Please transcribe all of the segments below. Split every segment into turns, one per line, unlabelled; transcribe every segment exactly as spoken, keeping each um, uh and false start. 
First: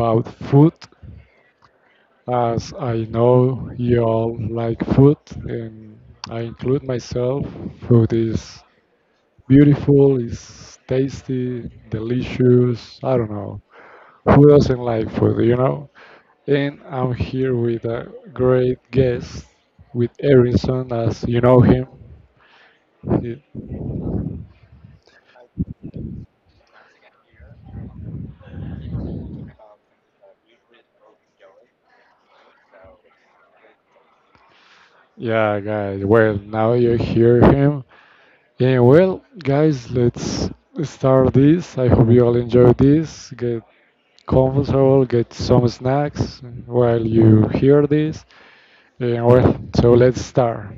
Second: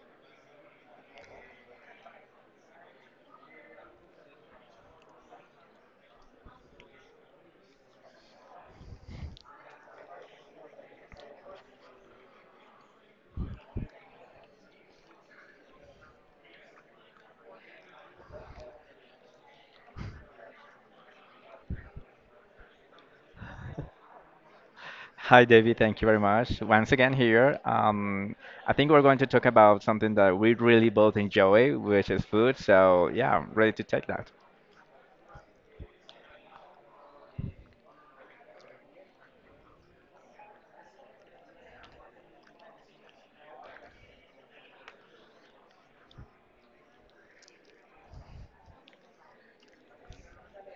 about food. As I know you all like food, and I include myself, food is beautiful, is tasty, delicious. I don't know. Who doesn't like food, you know? And I'm here with a great guest, with Erinson, as you know him.
Hi, David. Thank you very much. Once again here. Um, I think we're going to talk about something that we really both enjoy, which is food. So yeah, I'm ready to take that.
Yeah, guys. Well, now you hear him. Yeah, well, guys, let's start this. I hope you all enjoy this. Get comfortable, get some snacks while you hear this. Yeah, well, so let's start.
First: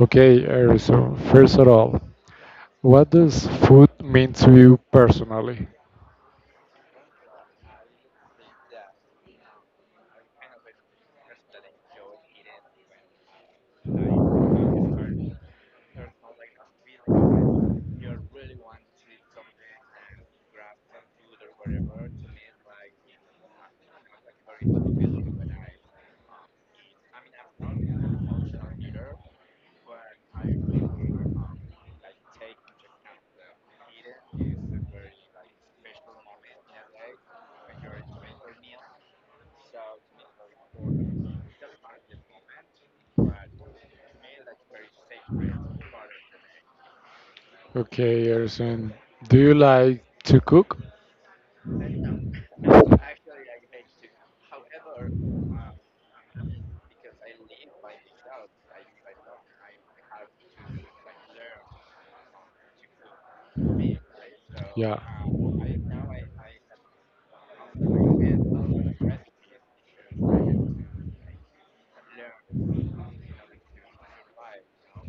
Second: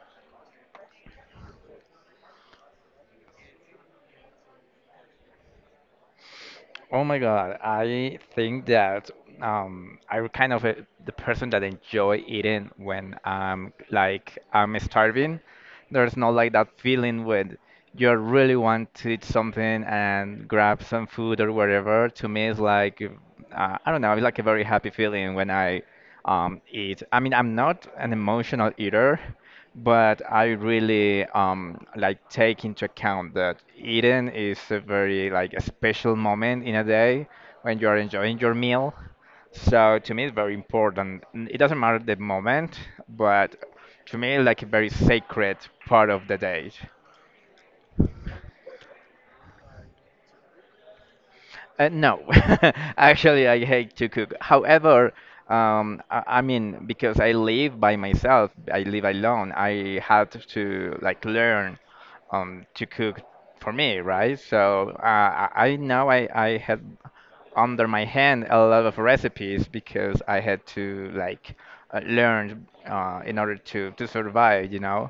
Okay, uh, so first of all, what does food mean to you personally?
Oh my God, I think that um, I'm kind of a, the person that enjoy eating when I'm like I'm starving. There's no like that feeling when you really want to eat something and grab some food or whatever. To me, it's like uh, I don't know. It's like a very happy feeling when I um, eat. I mean, I'm not an emotional eater, but I really um, like take into account that eating is a very like a special moment in a day when you are enjoying your meal. So to me, it's very important. N- It doesn't matter the moment, but to me, like a very sacred part of the day.
Okay, Erison, do you like to cook?
Uh, no, actually, I hate to cook. However, um, I, I mean, because I live by myself, I live alone. I had to like learn um, to cook for me, right? So
Yeah.
uh, I, I now I, I had under my hand a lot of recipes because I had to like uh, learn uh, in order to to survive, you know.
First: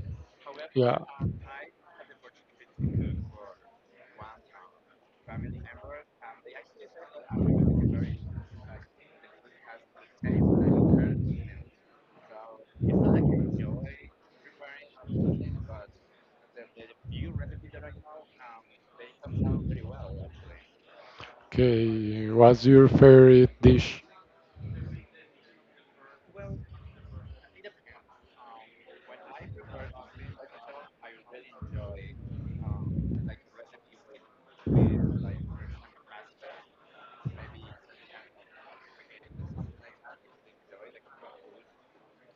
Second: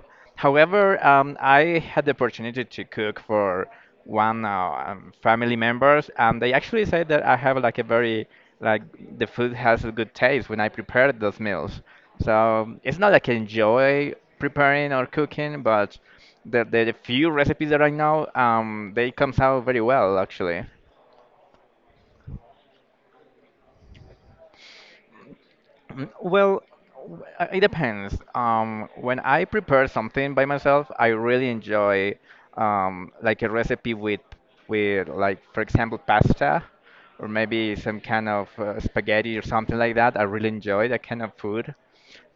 Yeah.
However, um, I had the opportunity to cook for one uh, um, family members, and they actually say that I have like a very like the food has a good taste when I prepare those meals. So it's not like I enjoy preparing or cooking, but the the, the few recipes that I know, um, they comes out very well actually.
Okay. What's your favorite dish?
Mm, well, w- uh, it depends. Um, when I prepare something by myself, I really enjoy um, like a recipe with with like for example pasta or maybe some kind of uh, spaghetti or something like that. I really enjoy that kind of food.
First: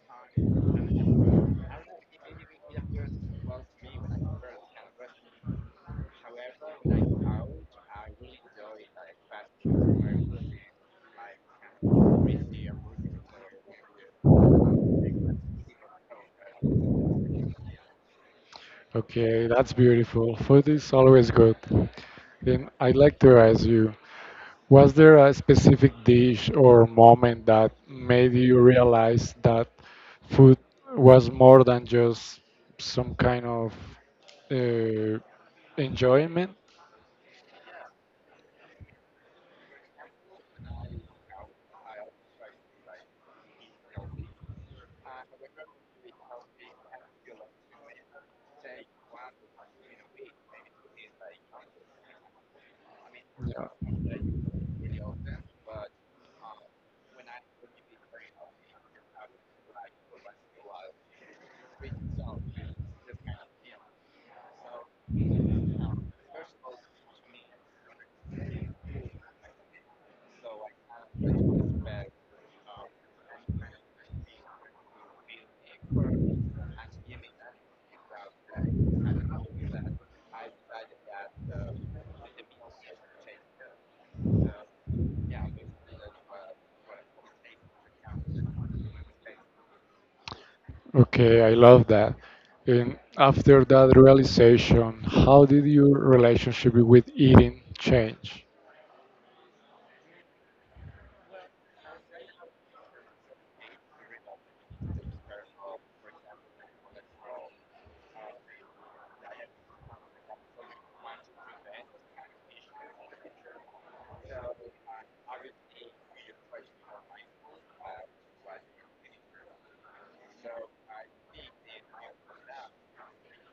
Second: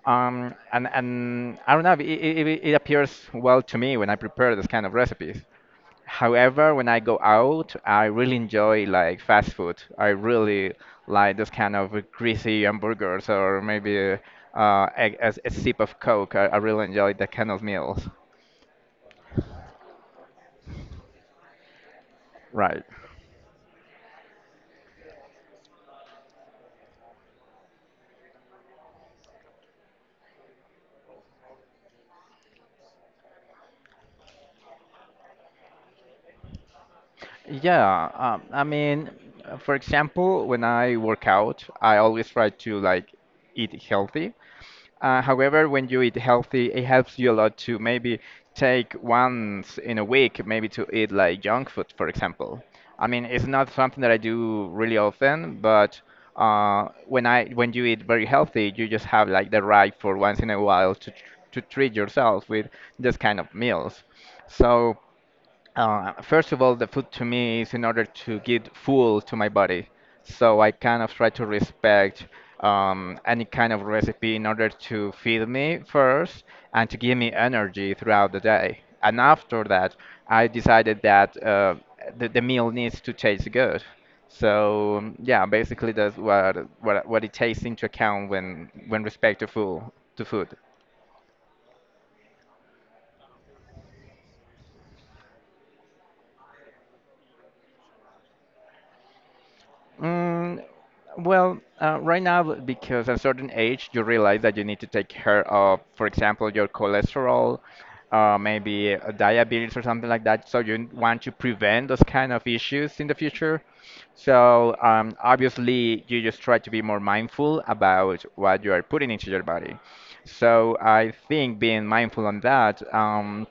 Um, and and I don't know, it, it, it appears well to me when I prepare this kind of recipes. However, when I go out, I really enjoy like fast food. I really like this kind of greasy hamburgers or maybe uh, a, a, a sip of Coke. I, I really enjoy that kind of meals.
Okay, that's beautiful. Food is always good. Then
Right.
I'd like to ask you, was there a specific dish or moment that made you realize that food was more than just some kind of uh, enjoyment?
Yeah, um, I mean, uh, for example, when I work out, I always try to like eat healthy. Uh, however, when you eat healthy, it helps you a lot to maybe take once in a week, maybe to eat like junk food, for example. I mean, it's
Yeah.
not something that I do really often, but uh, when I when you eat very healthy, you just have like the right for once in a while to tr- to treat yourself with this kind of meals. So uh, first of all, the food to me is in order to get full to my body. So I kind of try to respect um, any kind of recipe in order to feed me first and to give me energy throughout the day. And after that, I decided that uh, the, the meal needs to taste good. So um, yeah, basically that's what what what it takes into account when when respect to food to food.
Okay, I love that. And after that realization, how did your relationship with eating change?
Mm, well, uh, right now, b- because at a certain age, you realize that you need to take care of, for example, your cholesterol, uh, maybe uh, diabetes or something like that. So you n- want to prevent those kind of issues in the future. So um, obviously, you just try to be more mindful about what you are putting into your body. So I think being mindful on that, um,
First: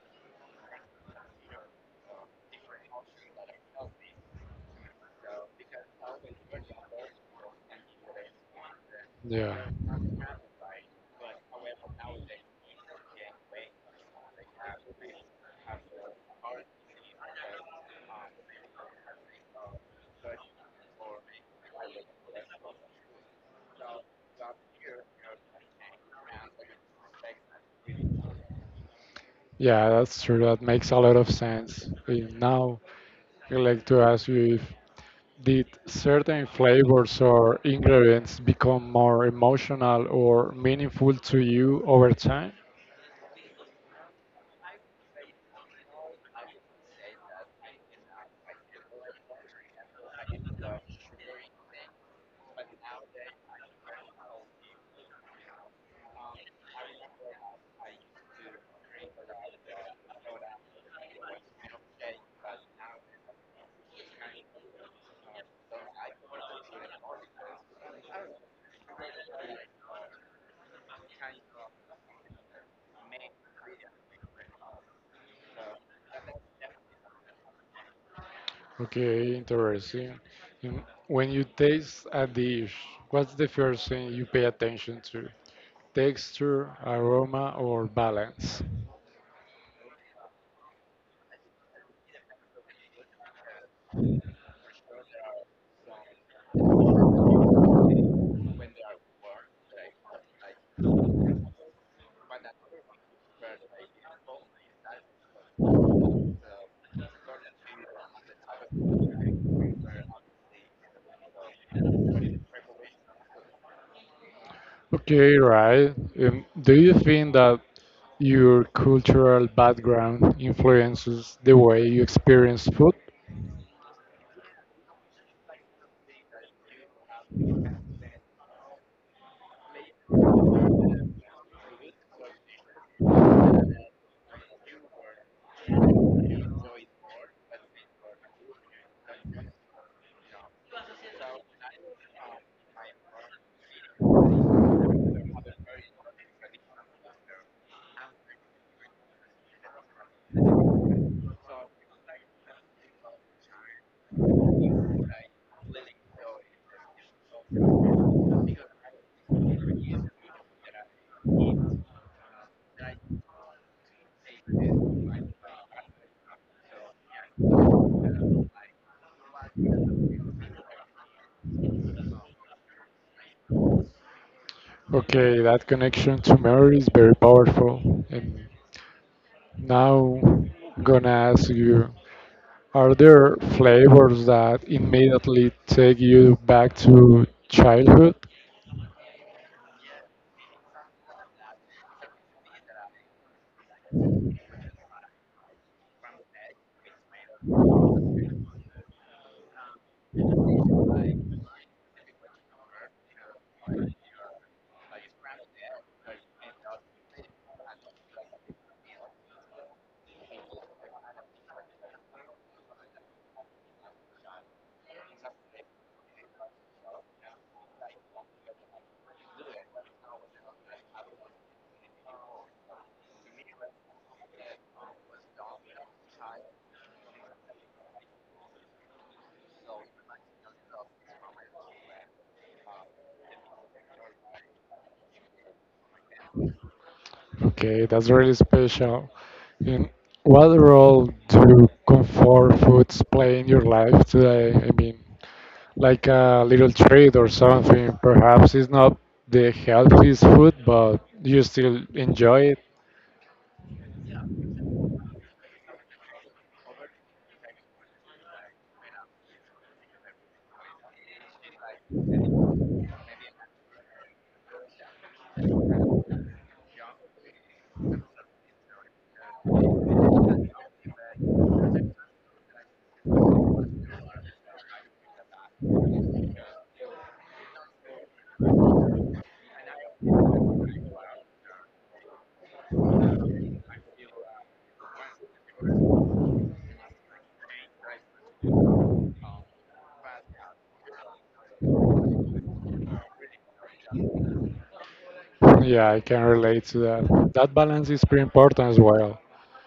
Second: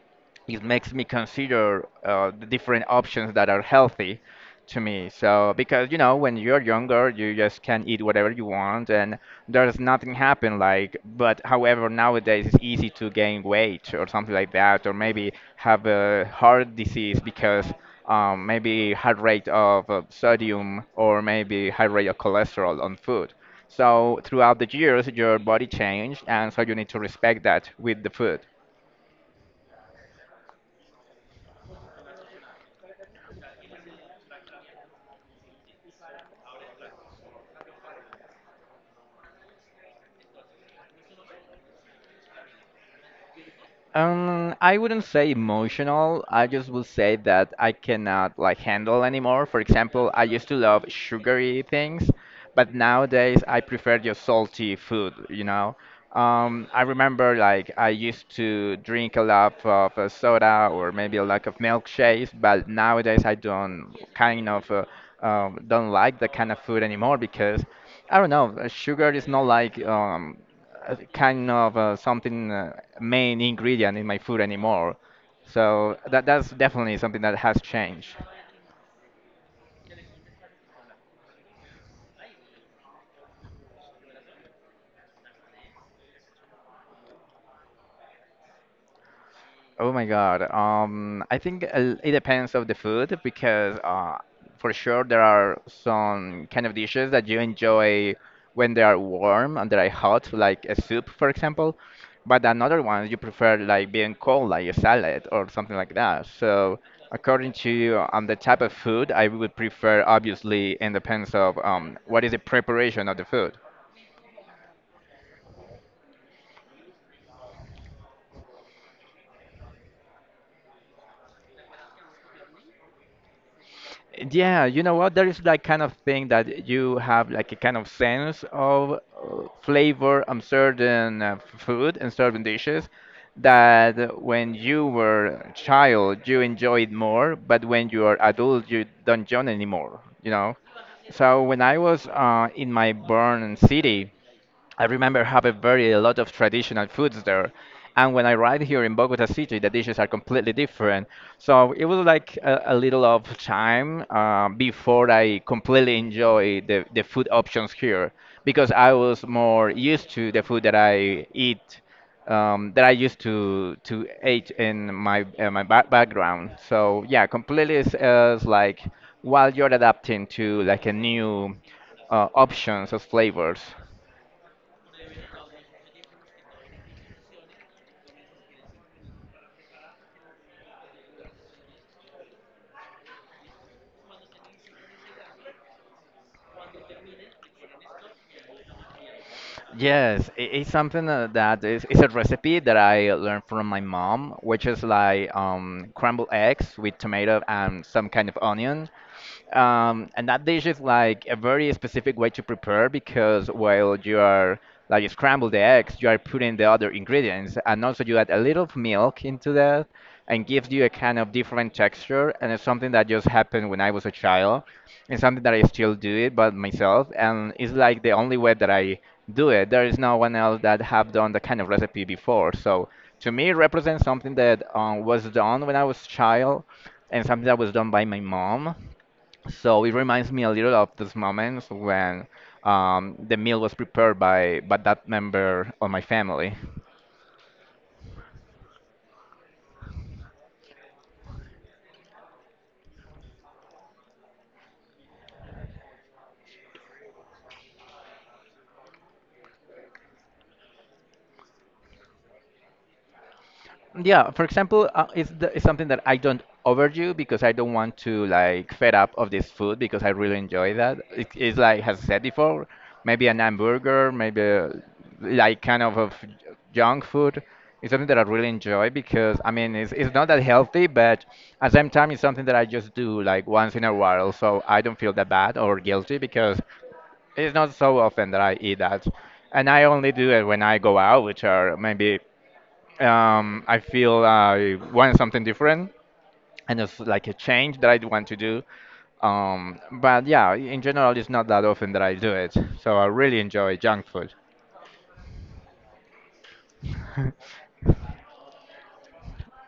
it makes me consider uh, the different options that are healthy to me. So because you know when you're younger, you just can eat whatever you want and
Yeah,
there's nothing happen like but however nowadays it's easy to gain weight or something like that or maybe have a heart disease because um, maybe high rate of uh, sodium or maybe high rate of cholesterol on food. So throughout the years, your body changed, and so you need to respect that with the food.
yeah, that's true. That makes a lot of sense. And now I'd like to ask you if did certain flavors or ingredients become more emotional or meaningful to you over time?
Um, I wouldn't say emotional. I just would say that I cannot like handle anymore. For example, I used to love sugary things, but nowadays I prefer just salty food, you know. Um, I remember like I used to drink a lot of uh, soda or maybe a lot of milkshakes, but nowadays I don't kind of uh, um, don't like that kind of food anymore because I don't know, uh, sugar is not like um uh, kind of uh, something uh, main ingredient in my food anymore. So that that's definitely something that has changed.
Okay, interesting. And when you taste a dish, what's the first thing you pay attention to? Texture, aroma, or balance?
Oh my God. Um, I think uh, it depends of the food because uh, for sure there are some kind of dishes that you enjoy when they are warm and they are hot, like a soup, for example. But another one you prefer like being cold, like a salad or something like that. So according to um, the type of food, I would prefer obviously it depends of um, what is the preparation of the food.
Okay, right. Um, do you think that your cultural background influences the way you experience food?
Yeah, you know what? There is that kind of thing that you have like a kind of sense of uh, flavor on certain uh, f- food and certain dishes that when you were a child you enjoyed more, but when you are adult you don't join anymore, you know? So when I was uh, in my born city, I remember having very a lot of traditional foods there. And when I arrived here in Bogota City, the dishes are completely different. So it was like a, a little of time uh, before I completely enjoy the, the food options here because I was more used to the food that I eat um, that I used to to eat in my uh, my ba background. So yeah, completely is, is like while you're adapting to like a new uh, options of flavors.
Okay, that connection to memory is very powerful. And now, gonna ask you, are there flavors that immediately take you back to childhood?
Yes, i- it's something uh, that is it's a recipe that I learned from my mom, which is like um, crumbled eggs with tomato and some kind of onion, um, and that dish is like a very specific way to prepare because while you are like you scramble the eggs, you are putting the other ingredients, and also you add a little of milk into that, and gives you a kind of different texture. And it's something that just happened when I was a child, and something that I still do it but myself, and it's like the only way that I do it. There is no one else that have done the kind of recipe before. So to me, it represents something that um, was done when I was child, and something that was done by my mom, so it reminds me a little of those moments when um, the meal was prepared by by that member of my family.
Okay, that's really special. And what role do comfort foods play in your life today? I mean, like a little treat or something. Perhaps it's not the healthiest food, but you still enjoy it.
Yeah, for example, uh, it's, the, it's something that I don't overdo because I don't want to like fed up of this food because I really enjoy that. It, it's like as I said before, maybe an hamburger, maybe uh, like kind of of junk food. It's something that I really enjoy because I mean it's, it's not that healthy, but at the same time it's something that I just do like once in a while, so I don't feel that bad or guilty because it's not so often that I eat that. And I only do it when I go out, which are maybe um, I feel I want something different, and it's like a change that I want to do. Um, but yeah, in general, it's not that often that I do it. So I really enjoy junk food.
Yeah, I can relate to that. That balance is pretty important as well.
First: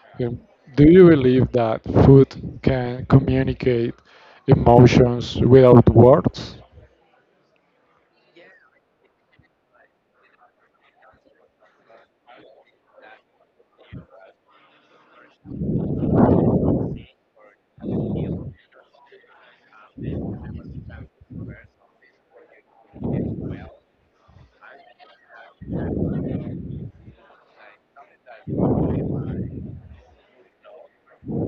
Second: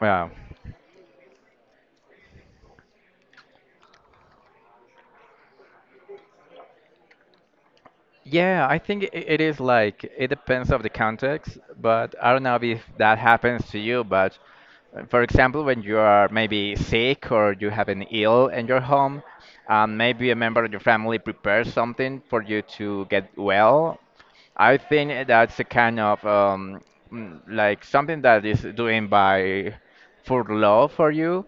Well,
Um, Do you believe that food can communicate emotions without words?
yeah, I think I it is like it depends of the context, but I don't know if that happens to you, but uh, for example, when you are maybe sick or you have an ill in your home, um, maybe a member of your family prepares something for you to get well, I think that's a kind of um, mm, like something that is doing by for love for you,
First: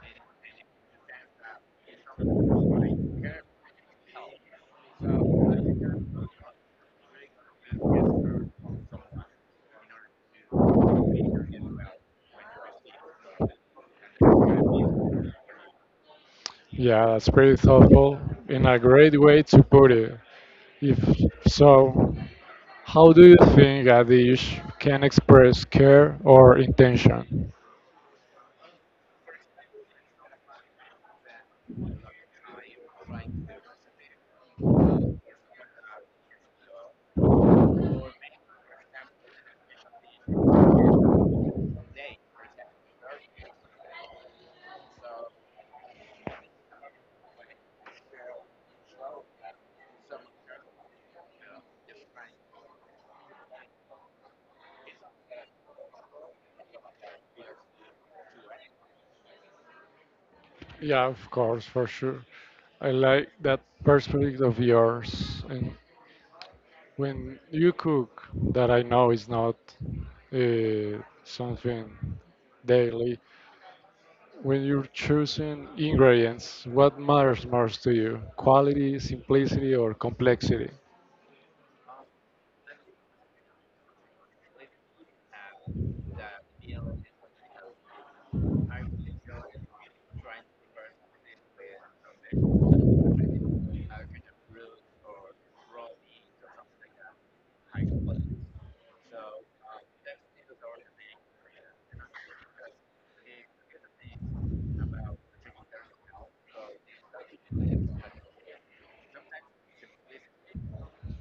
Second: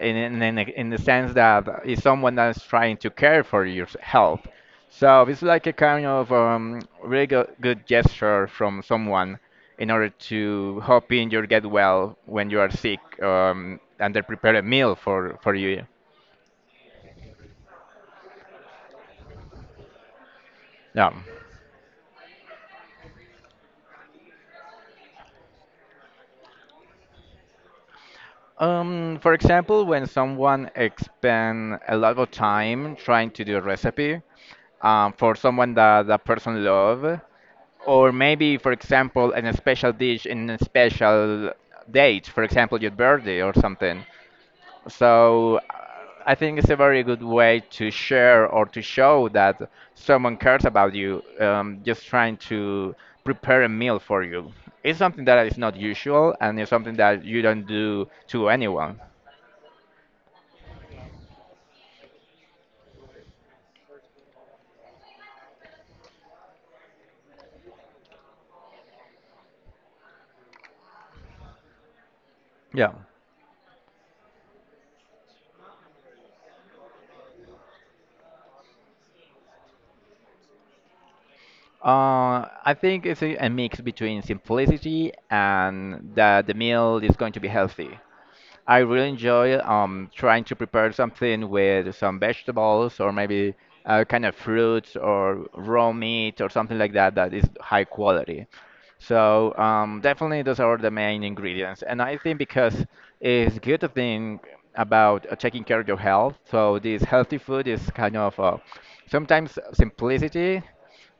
in in in, a- in the sense that it's someone that's trying to care for your s- health. So it's like a kind of um, really go good gesture from someone in order to hoping you'll get well when you are sick, um, and they prepare a meal for for you.
Yeah, that's pretty thoughtful and a great way to put it. If
Yeah.
so, how do you think a dish can express care or intention?
Um, for example, when someone expend a lot of time trying to do a recipe, um, for someone that that person love, or maybe, for example, an special dish in a special date, for example, your birthday or something. So uh, I think it's a very good way to share or to show that someone cares about you, um, just trying to prepare a meal for you. It's something that is not usual and it's something that you don't do to anyone.
Yeah, of course, for sure. I like that perspective of yours. And when you cook, that I know is not uh, something
Yeah.
daily, when you're choosing ingredients, what matters most to you? Quality, simplicity, or complexity?
Uh, I think it's a, a mix between simplicity and that the meal is going to be healthy. I really enjoy um, trying to prepare something with some vegetables or maybe uh, kind of fruits or raw meat or something like that that is high quality. So um, definitely those are the main ingredients. And I think because it's good thing about uh, taking care of your health. So this healthy food is kind of uh, sometimes simplicity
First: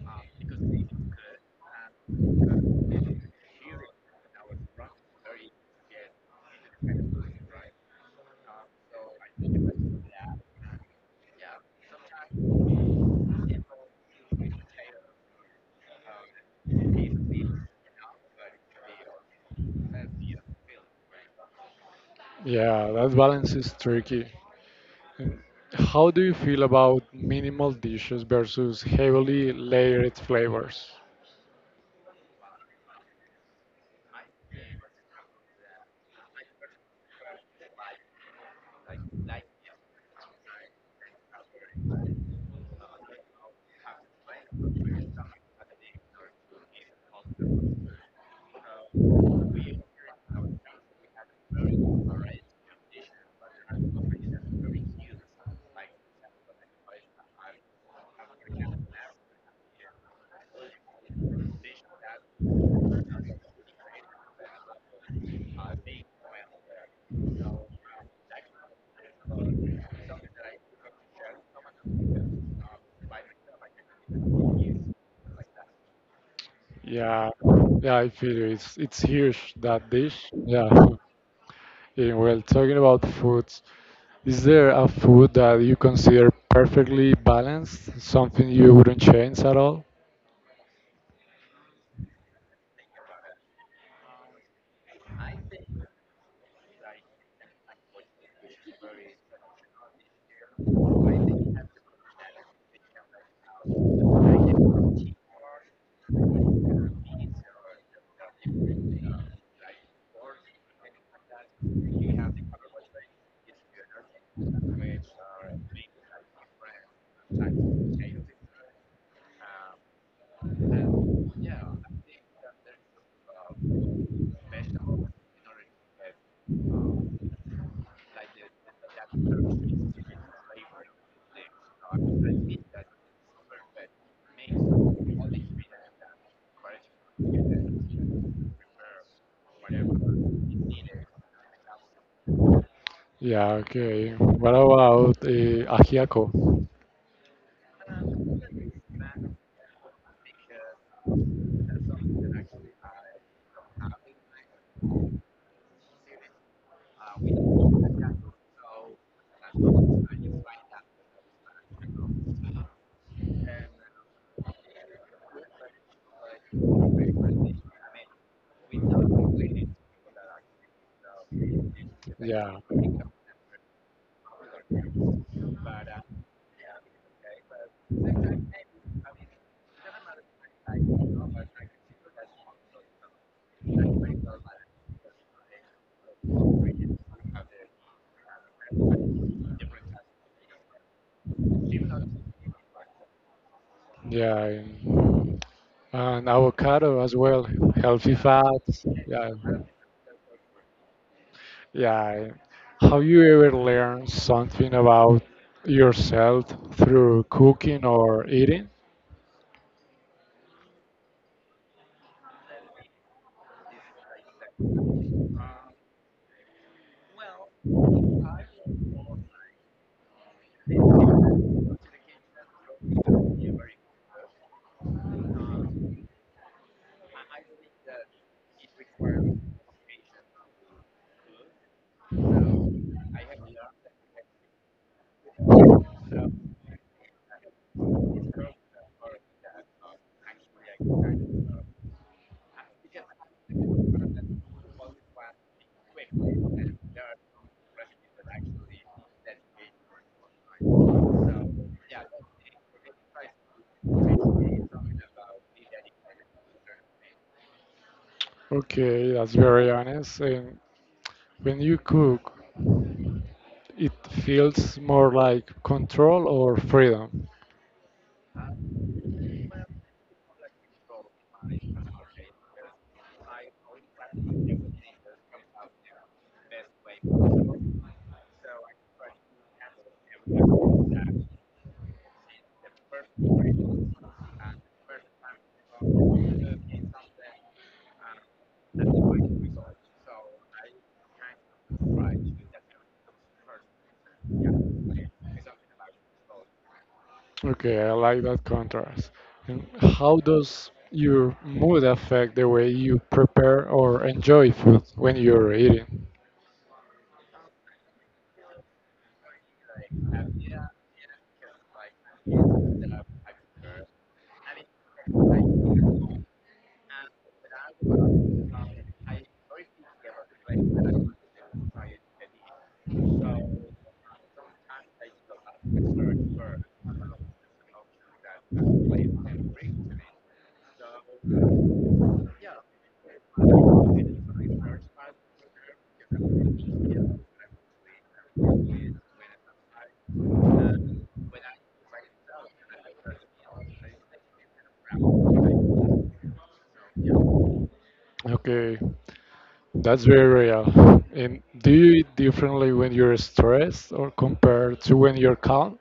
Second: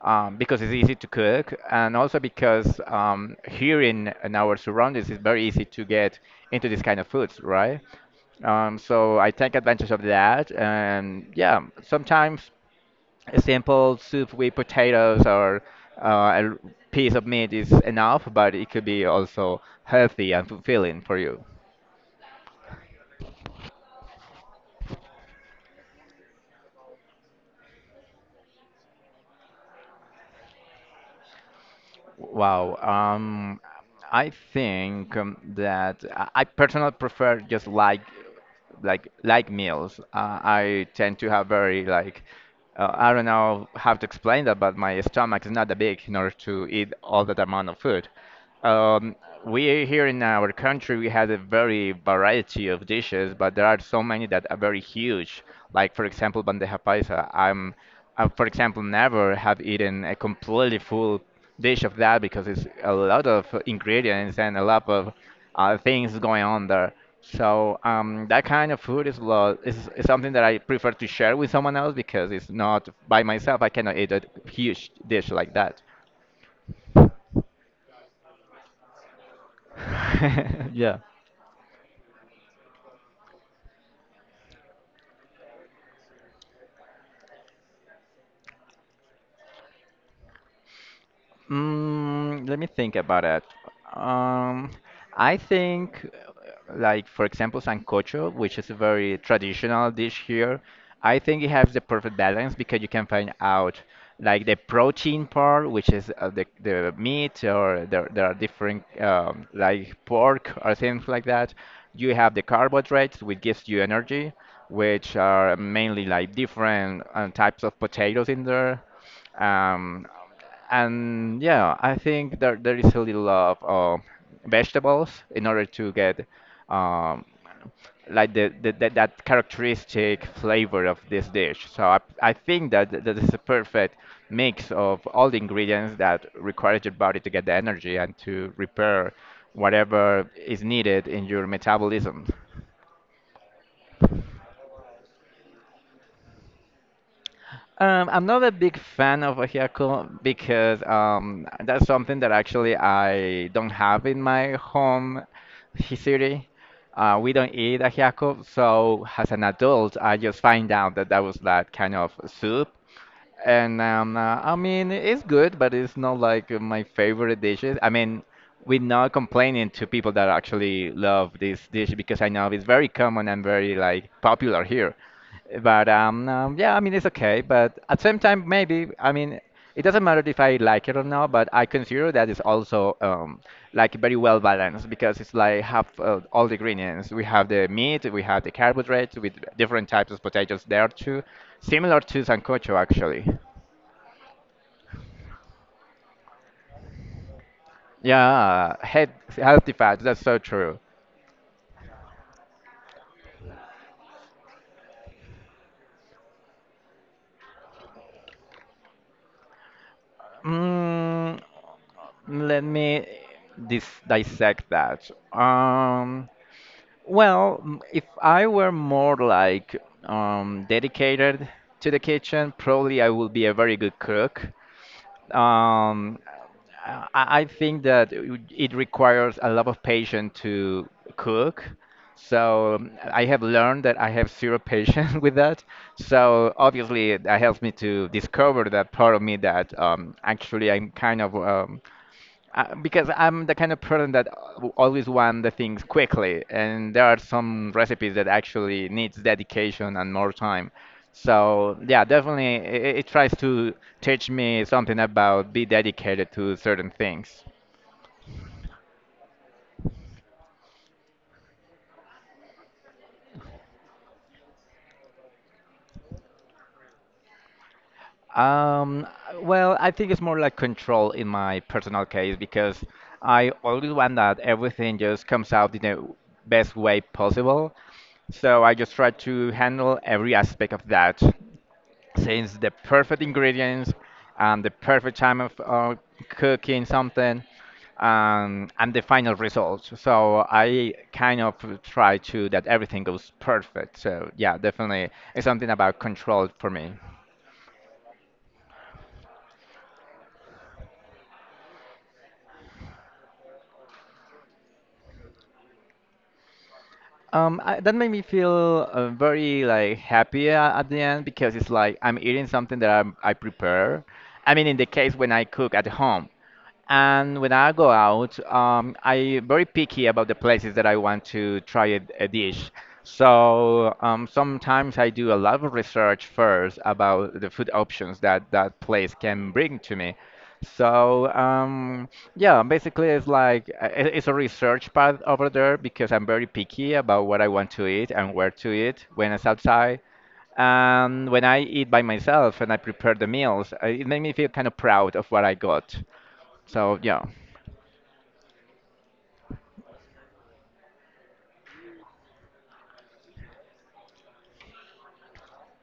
um, because it's easy to cook and also because um, here in, in our surroundings it's very easy to get into these kind of foods, right? Um, so I take advantage of that, and yeah, sometimes a simple soup with potatoes or uh, a piece of meat is enough, but it could be also healthy and fulfilling for you.
Yeah, that balance is tricky. How do you feel about minimal dishes versus heavily layered flavors?
Wow. Um, I think um, that I I personally prefer just like like like meals. Uh, I tend to have very like uh, I don't know how to explain that, but my stomach is not that big in order to eat all that amount of food. Um, we here in our country we have a very variety of dishes, but there are so many that are very huge. Like for example, bandeja paisa. I'm, I, for example, never have eaten a completely full dish of that because it's a lot of ingredients and a lot of uh, things going on there. So um, that kind of food is, lo is is something that I prefer to share with someone else because it's not by myself. I cannot eat a huge dish like that.
Yeah, yeah, I feel you. It's it's huge, that dish. Yeah.
Yeah.
Yeah, well, talking about foods, is there a food that you consider perfectly balanced? Something you wouldn't change at all?
Mm, let me think about it. Um, I think, uh, like for example, sancocho, which is a very traditional dish here, I think it has the perfect balance because you can find out like the protein part, which is uh, the the meat, or there there are different um, like pork or things like that. You have the carbohydrates, which gives you energy, which are mainly like different uh, types of potatoes in there. Um, and yeah, I think there there is a little of uh, vegetables in order to get um, like the, the, the that characteristic flavor of this dish. So I, I think that th- that is a perfect mix of all the ingredients that requires your body to get the energy and to repair whatever is needed in your metabolism.
Yeah, okay. What about uh, ajiaco?
Um, I'm not a big fan of a Hyaku because um, that's something that actually I don't have in my home hi- city. Uh, we don't eat a Hyaku, so as an adult, I just find out that that was that kind of soup. And um, uh, I mean, it's good, but it's not like my favorite dishes. I mean, we're not complaining to people that actually love this dish because I know
Yeah,
it's very common and very like popular here. But um, um, Yeah, I mean it's okay. But at the same time, maybe I mean it doesn't matter if I like it or not. But I consider that it's also um, like very well balanced because it's like have uh, all the ingredients. We have the meat, we have the carbohydrates with different types of potatoes there too, similar to sancocho actually.
yeah. I- And avocado as well, healthy
Yeah,
fats.
head,
Yeah,
healthy fats. That's so true.
yeah. Have you ever learned something about yourself through cooking or eating?
Mm, let me dis dissect that. Um, Well, m- if I were more like um, dedicated to the kitchen, probably I would be a very good cook. Um, I, I think that it would- it requires a lot of patience to cook. So um, I have learned that I have zero patience with that. So obviously that helps me to discover that part of me that um, actually I'm kind of um, uh, because I'm the kind of person that al- always want the things quickly, and there are some recipes that actually needs dedication and more time. So yeah, definitely it, it tries to teach me something about be dedicated to certain things.
Okay, that's very honest. And when you cook, it feels more like control or freedom.
Um, well, I think it's more like control in my personal case because I always want that everything just comes out in the best way possible. So I just try to handle every aspect of that. Since the perfect ingredients and the perfect time of uh, cooking something um, and the final results. So I kind of try to that everything goes perfect. So yeah, definitely it's something about control for me.
Okay, I like that contrast. And how does your mood affect the way you prepare or enjoy food when you're eating?
Um, I, that made me feel uh, very like happy a- at the end because it's like I'm eating something that i I prepare. I mean, in the case when I cook at home, and when I go out, um, I very picky about the places that I want to try a, a dish. So um, sometimes I do a lot of research first about the food options that that place can bring to me. So um, yeah, basically it's like uh, it- it's a research part over there because I'm very picky about what I want to eat and where to eat when it's outside. And when I eat by myself and I prepare the meals, uh, it made me feel kind of proud of what I got. So yeah.
Okay, that's very real. And do you eat differently when you're stressed or compared to when you're calm?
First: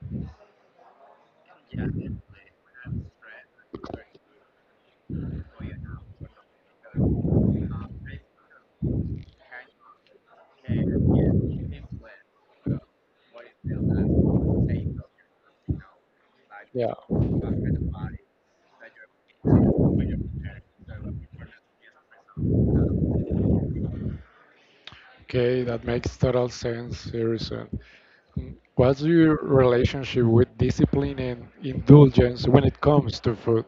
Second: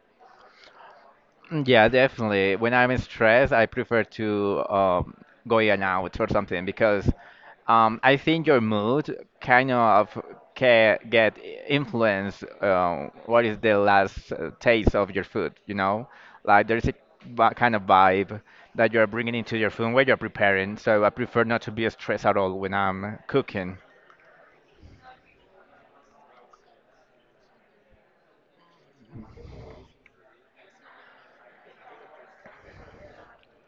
Mm, yeah, definitely. When I'm stressed, I prefer to um, going out or something because um, I think your mood kind of can get influenced. Uh, what is the last uh, taste of your food? You know, like there's a
Yeah.
vi- kind of vibe that you're bringing into your food when you're preparing. So I prefer not to be stressed at all when I'm cooking.
Okay, that makes total sense, Harrison. Mm, what's your relationship with discipline and indulgence when it comes to food?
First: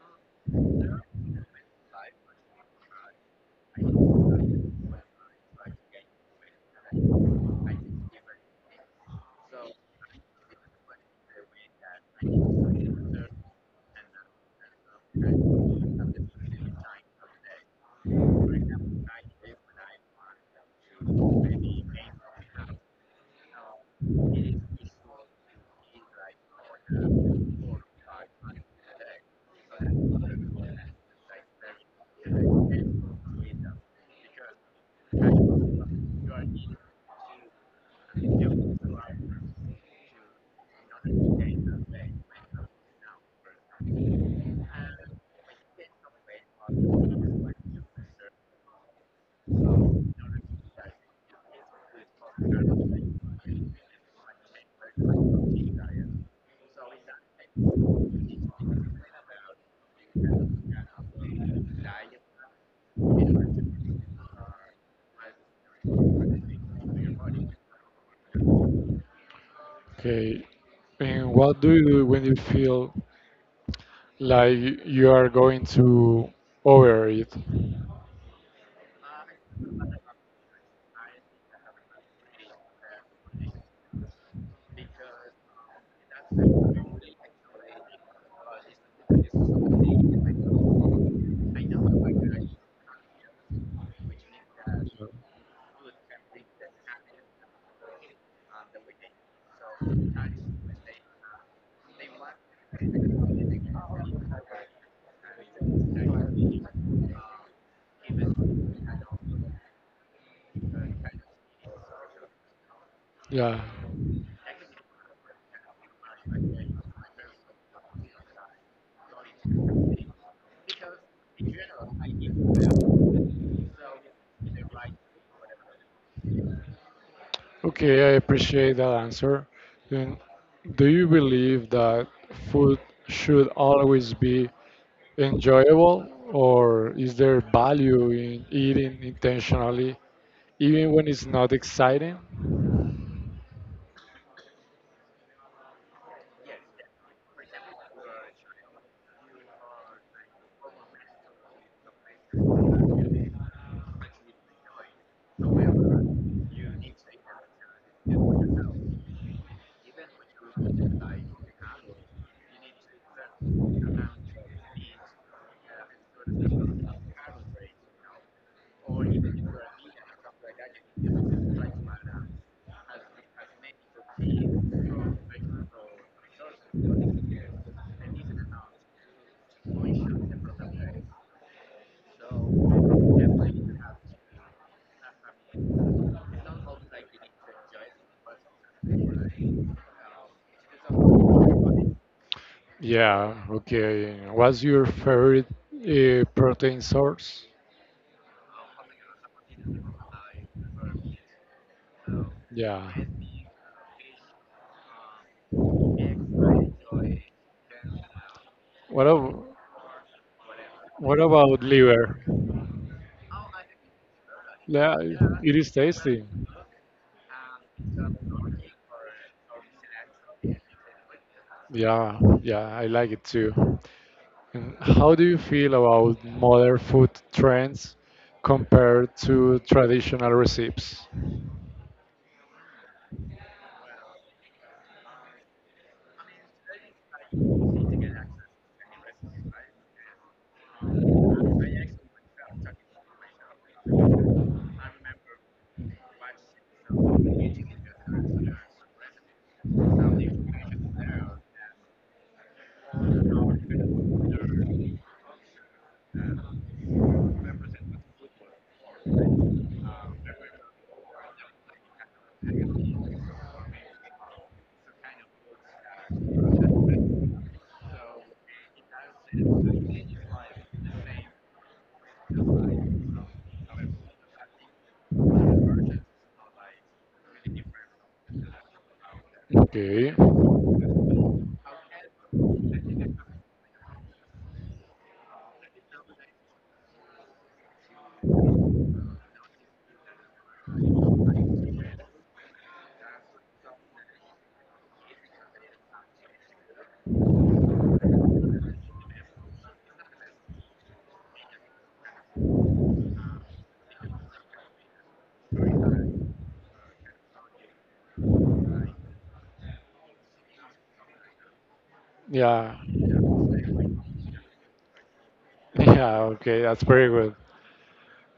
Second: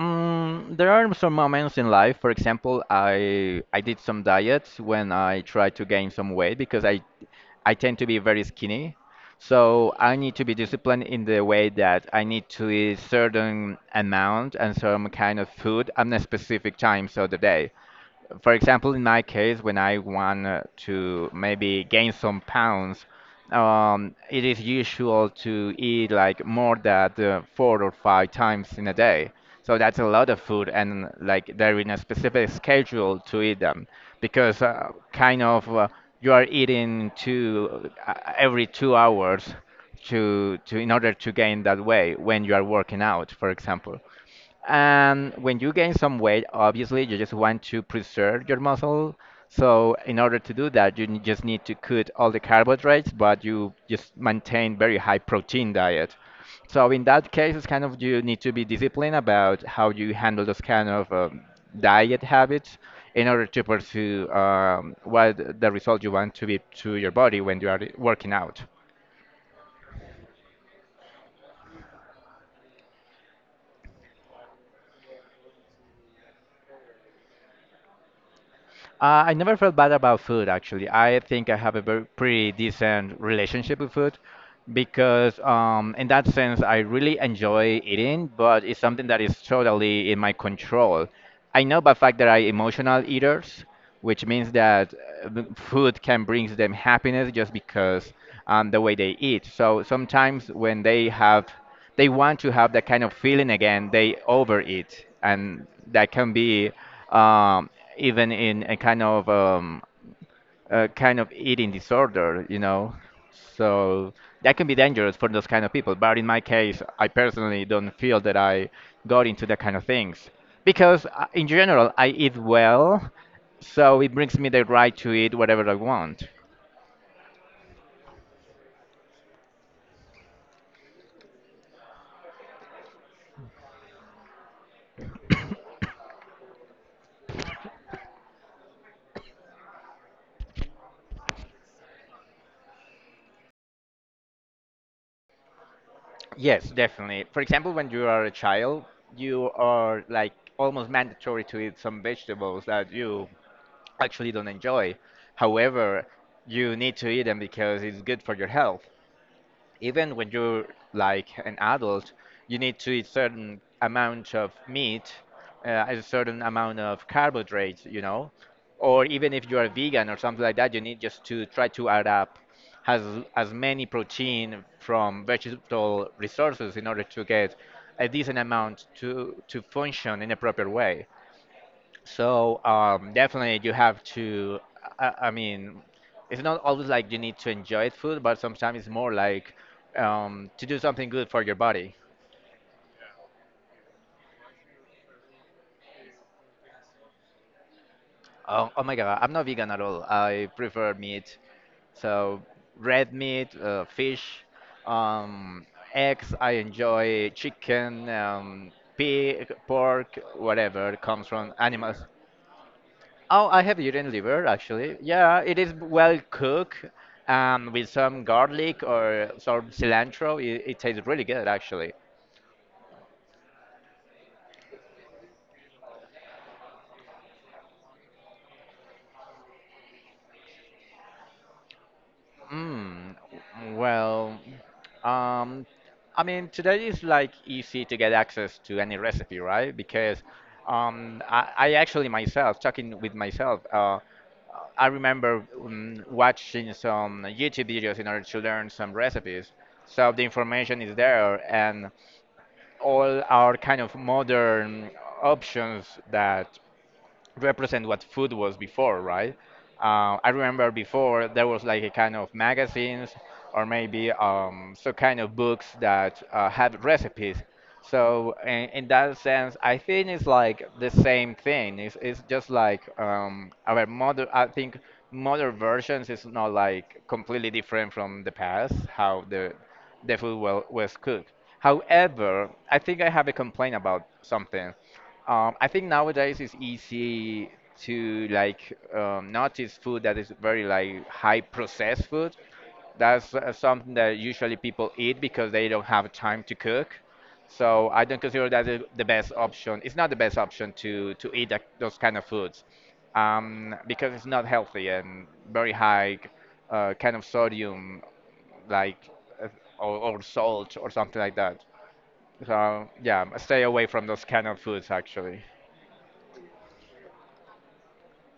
Mm, there are some moments in life. For example, I I did some diets when I tried to gain some weight because I I tend to be very skinny. So I need to be disciplined in the way that I need to eat certain amount and some kind of food at a specific time of the day. For example, in my case, when I want uh, to maybe gain some pounds, um, it is usual to eat like more than uh, four or five times in a day. So that's a lot of food, and like they're in a specific schedule to eat them because uh, kind of uh, you are eating two uh, every two hours to to in order to gain that way when you are working out, for example. And when you gain some weight, obviously you just want to preserve your muscle. So in order to do that, you n- just need to cut all the carbohydrates, but you just maintain very high protein diet. So in that case, it's kind of you need to be disciplined about how you handle those kind of um, diet habits in order to pursue um, what the result you want to be to your body when you are working out.
Okay, and what do you do when you feel like you are going to overeat?
Uh, I never felt bad about food, actually. I think I have a very pretty decent relationship with food because, um, in that sense, I really enjoy eating, but it's something that is totally in my control. I know by fact that I emotional eaters, which means that uh, the food can bring them happiness just because um, the way they eat. So sometimes when they have they want to have that kind of feeling again. They overeat, and that can be um, even in a kind of um, a kind of eating disorder, you know.
Yeah.
So that can be dangerous for those kind of people. But in my case, I personally don't feel that I got into that kind of things because uh, in general I eat well, so it brings me the right to eat whatever I want.
Okay, I appreciate that answer. And do you believe that food should always be enjoyable, or is there value in eating intentionally even when it's not exciting?
Yes, definitely. For example, when you are a child, you are like almost mandatory to eat some vegetables that you actually don't enjoy. However, you need to eat them because it's good for your health even when you're like an adult, you need to eat certain amount of meat, uh, a certain amount of carbohydrates, you know, or even if you are vegan or something like that, you need just to try to add up as as many protein from vegetable resources in order to get a decent amount to to function in a proper way. So um, definitely you have to. I, I mean, it's not always like you need to enjoy food, but sometimes it's more like um, to do something good for your body.
Yeah, okay. What's your favorite uh, protein source?
Oh, oh my God, I'm not vegan at all. I prefer meat, so
Yeah.
red meat, uh, fish, um, eggs. I enjoy chicken, um,
What,
pig,
ab-
pork, whatever
what
comes from
about
animals.
liver?
Oh, I have eaten liver
Yeah,
actually. Yeah,
it
it
is
is well
tasty.
cooked um, with some garlic or some cilantro. It, it tastes really good actually.
Yeah, yeah, I like it too. And how do you feel about modern food trends compared to traditional recipes?
Mm, well, um, I mean, today is like easy to get access to any recipe, right? Because um, I, I actually myself, talking with myself, uh, I remember um, watching some YouTube videos in order to learn some recipes. So the information is there, and all our kind of modern options that represent what food was before, right? Uh, I remember before there was like a kind of magazines or maybe um, some kind of books that uh, had recipes, so in, in that sense, I think it's like the same thing. It's, it's just like um, our modern, I think modern versions is not like completely different from the past, how the,
Okay.
the food wa- was cooked. However, I think I have a complaint about something. Um, I think nowadays it's easy to like um, notice food that is very like high processed food. That's uh, something that usually people eat because they don't have time to cook. So I don't consider that the the best option. It's not the best option to to eat that, those kind of foods um, because it's not healthy and very high uh, kind of sodium, like uh, or, or salt or something like that.
Yeah.
So yeah, stay away from those kind of foods actually.
Yeah, okay, that's pretty good.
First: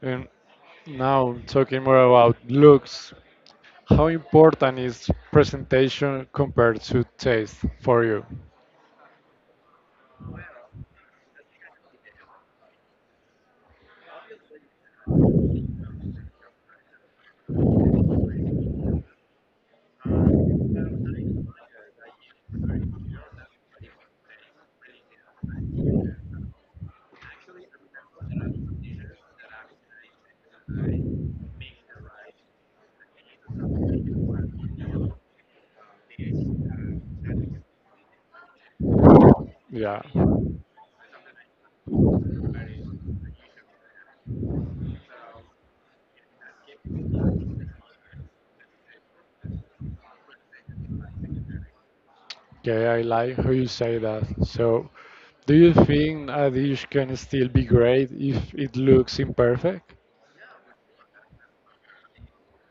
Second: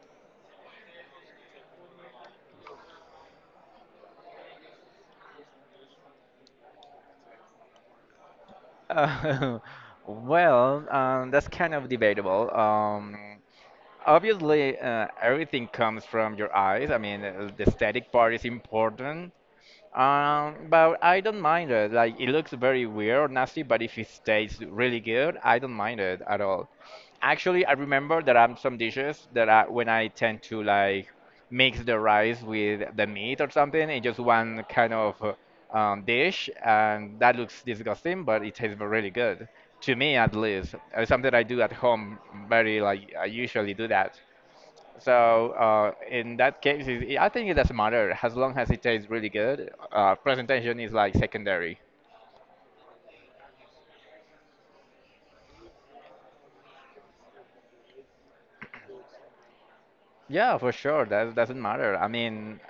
And now talking more about looks, how important is presentation compared to taste for you?
Uh, well, um, that's kind of debatable. Um, obviously, uh, everything comes from your eyes. I mean, uh, the aesthetic part is important. Um, but I don't mind it. Like it looks very weird or nasty, but if it tastes really good, I don't mind it at all. Actually, I remember there are some dishes that I, when I tend to like mix the rice with the meat or something in just one kind of uh, um, dish, and that looks disgusting, but it tastes really good to
Yeah.
me at least. Uh, something I do at home very like I usually do that. So uh, in that case, it- it- I think it doesn't matter as long as it tastes really good. Uh, presentation is like secondary.
Okay, I like how you say that. So, do you think a dish can still be great if it looks imperfect?
Yeah, for sure. That doesn't matter. I mean,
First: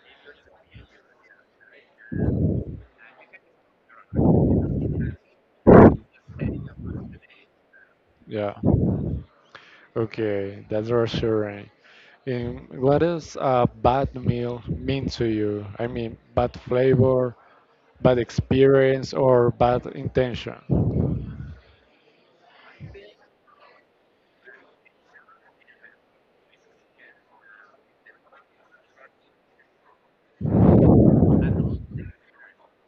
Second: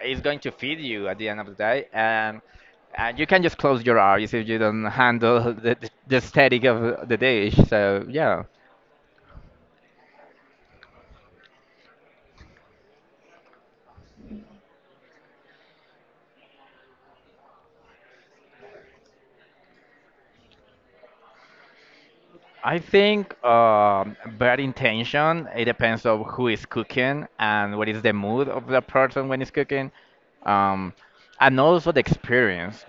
it's going to feed you at the end of the day, and and you can just close your eyes if you don't handle the the the static of the dish. So yeah,
Yeah. Okay, that's reassuring. And what does a bad meal mean to you? I mean, bad flavor, bad experience, or bad intention?
I think um, bad intention. It depends of who is cooking and what is the mood of the person when he's cooking. Um, and also the experience.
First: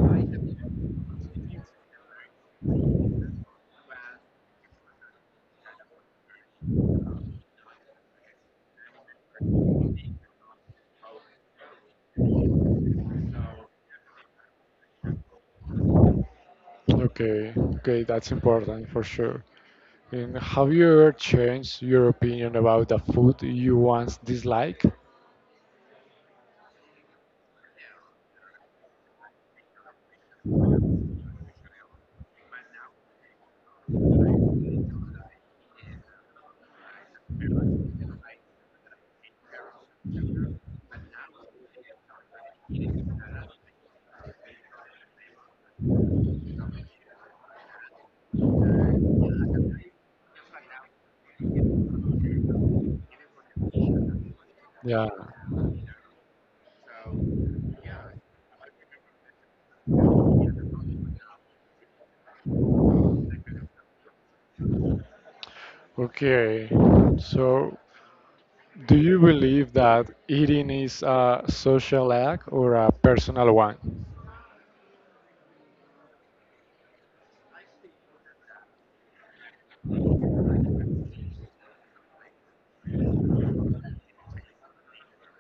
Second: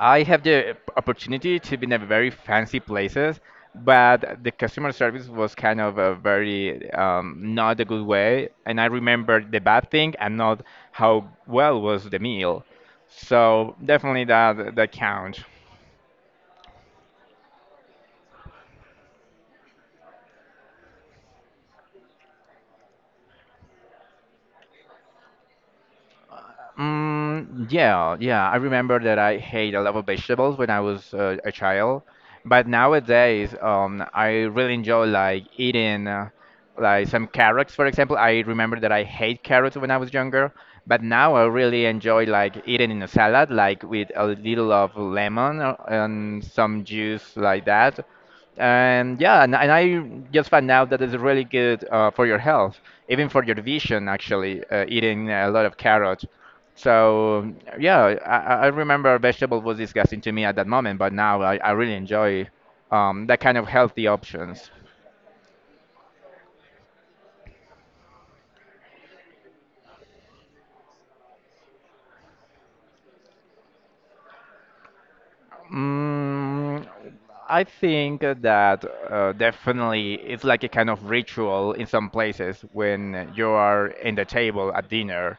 I have the opportunity to be in a very fancy places, but the customer service was kind of a very um, not a good way, and I remember the bad thing and not how well was the meal. So definitely that that counts.
Okay, okay, that's important for sure. And have you ever changed your opinion about the food you once disliked?
Mm, yeah, yeah. I remember that I hate a lot of vegetables when I was uh, a child, but nowadays, um, I really enjoy like eating uh, like some carrots, for example. I remember that I hate carrots when I was younger, but now I really enjoy like eating in a salad, like with a little of lemon or- and some juice like that and yeah and, and I just found out that it's really good uh, for your health even for your vision actually uh,
Yeah.
eating a lot of carrots so yeah i, I I remember vegetable was disgusting to me at that moment but now i, I really enjoy um, that kind of healthy options.
Okay. So, do you believe that eating is a social act or a personal one?
Mm, I think that uh, definitely it's like a kind of ritual in some places when you are in the table at dinner.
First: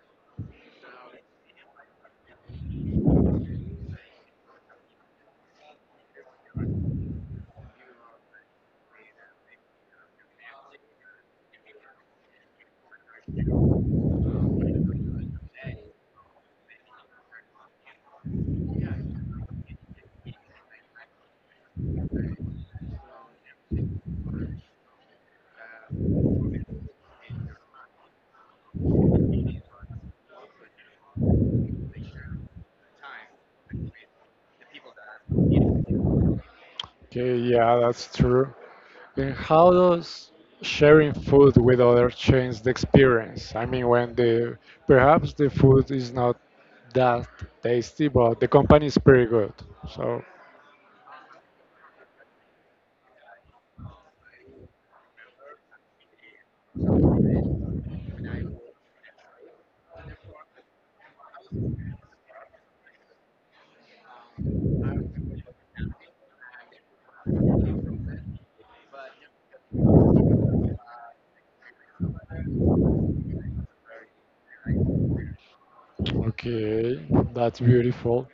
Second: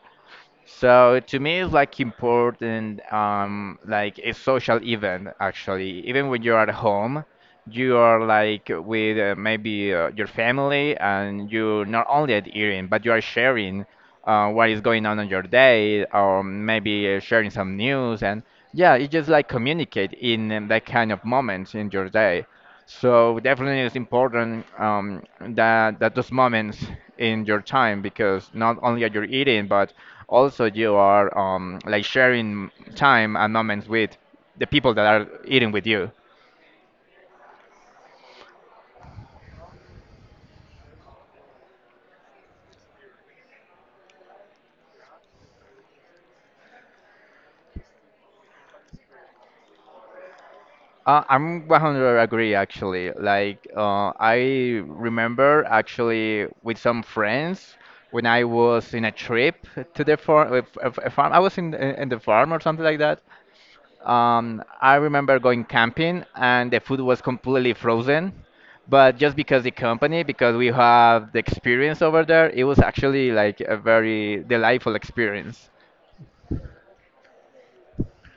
So to me, it's like important, um, like a social event actually. Even when you're at home, you are like with uh, maybe uh, your family, and you not only at eating, but you are sharing uh, what is going on in your day, or maybe uh, sharing some news, and yeah, you just like communicate in um, that kind of moments in your day. So definitely it's important um, that that those moments in your time because not only are you eating but also you are um, like sharing time and moments with the people that are eating with you.
Okay, yeah, that's true. And how does sharing food with others change the experience? I mean, when the perhaps the food is not that tasty, but the company is pretty good. So.
Uh, I'm one hundred agree actually. Like uh, I remember actually with some friends when I was in a trip to the farm, a farm. I was in in the farm or something like that. Um, I remember going camping and the food was completely frozen, but just because the company, because we have the experience over there, it was actually like a very delightful experience.
Okay, that's beautiful.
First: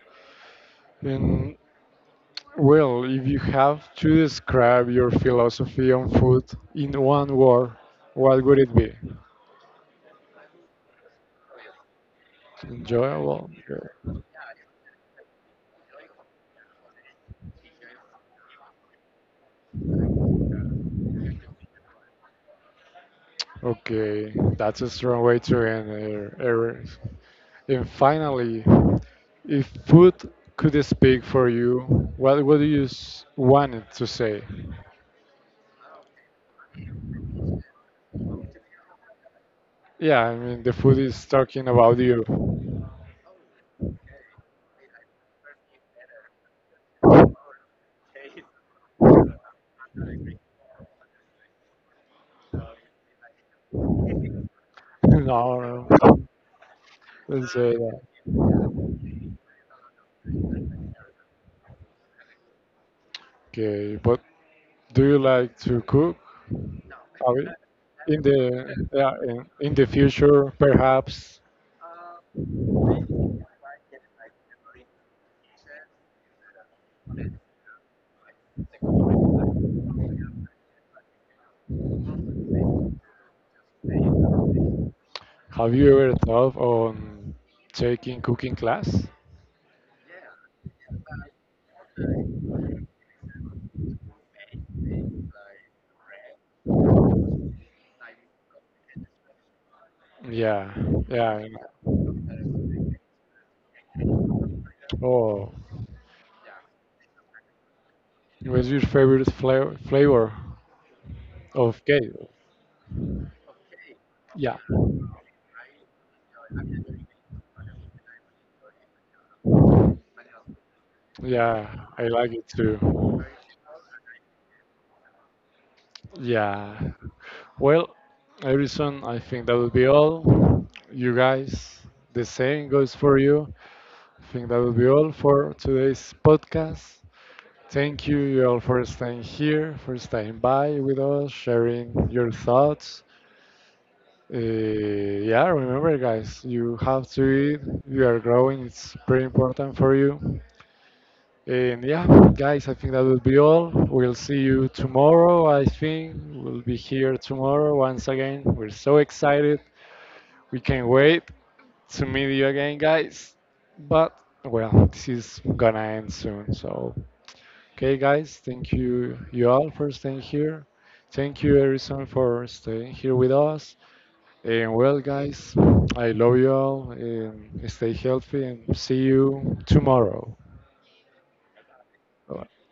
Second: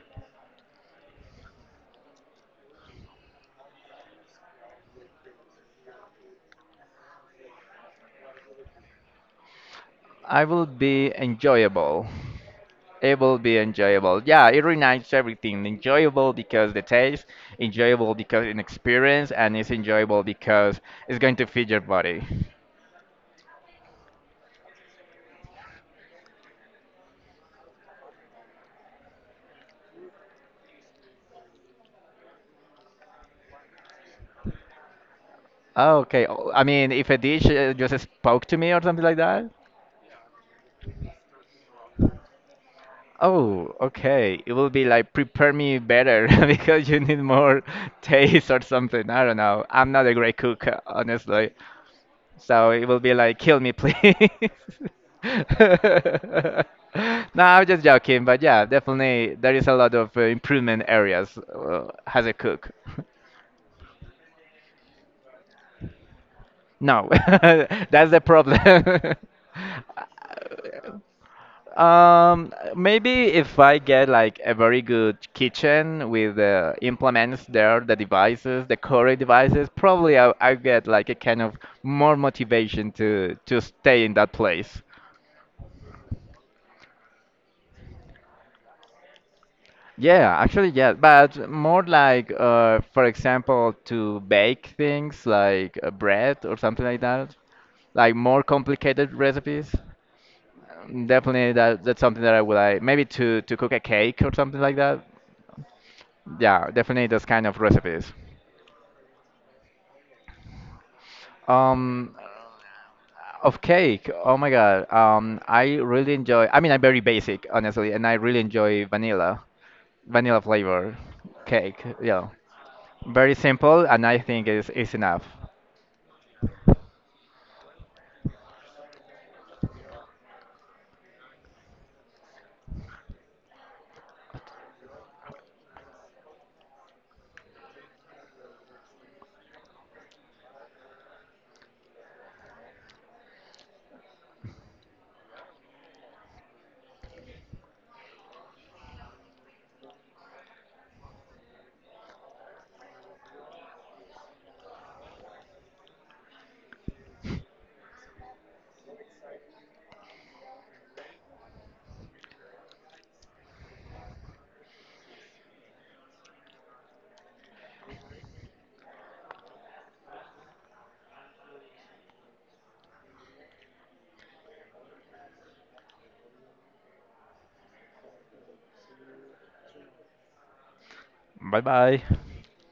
And well, if you have to describe your philosophy on food in one word, what would it be?
I will be enjoyable. It will
Enjoyable.
be
Yeah.
enjoyable. Yeah, it reunites everything. Enjoyable because the taste, enjoyable because an experience, and it's enjoyable because it's going to feed your body.
Okay, that's a strong way to end er- errors. And finally, if food could speak for you, what would you s- want it to say?
Okay, oh, okay. I mean, if a dish uh, just spoke to me or something like that.
Yeah, I mean, the food is talking about you.
Oh, okay. It will be like prepare me better because you need more taste or something. I don't know. I'm not a great cook, uh, honestly. So it will be like kill me, please.
No, no,
No,
let's
I'm
say
just
that.
joking, but yeah, definitely there is a lot of uh, improvement areas uh, as a cook.
Okay, but do you like to cook?
No,
Have you-
that's the
in the
problem.
Yeah, in, in the future, perhaps,
Um, maybe if I get like a very good kitchen with the implements there, the devices, the Corey devices, probably I, I get like a kind of more motivation to to stay in that place.
have you ever thought on taking cooking class?
Yeah, actually, yeah, but more like, uh, for example, to bake things like uh, bread or something like that, like more complicated recipes.
Yeah,
Um,
yeah.
Definitely that that's something that I would like, maybe to to cook a cake or something like that.
Oh,
Yeah, definitely those kind of recipes.
what's your favorite flavor flavor of cake?
Um, of cake. Oh my
Yeah,
God. Um, I really enjoy. I mean, I'm very basic, honestly, and I really enjoy vanilla, vanilla flavor cake.
yeah, I
Yeah,
like it too.
very simple, and I think it's is enough.
Yeah. Well, Harrison, I think that will be all. You guys, the same goes for you. I think that will be all for today's podcast. Thank you, you all, for staying here, for staying by with us, sharing your thoughts. Uh, yeah, remember, guys, you have to eat. You are growing, it's pretty important for you. And yeah, guys, I think that will be all. We'll see you tomorrow. I think we'll be here tomorrow once again. We're so excited. We can't wait to meet you again, guys. But well, this is gonna end soon. So, okay, guys, thank you, you all, for staying here. Thank you, Harrison, for staying here with us. And well, guys, I love you all. And stay healthy and see you tomorrow.
Bye bye.
Bye.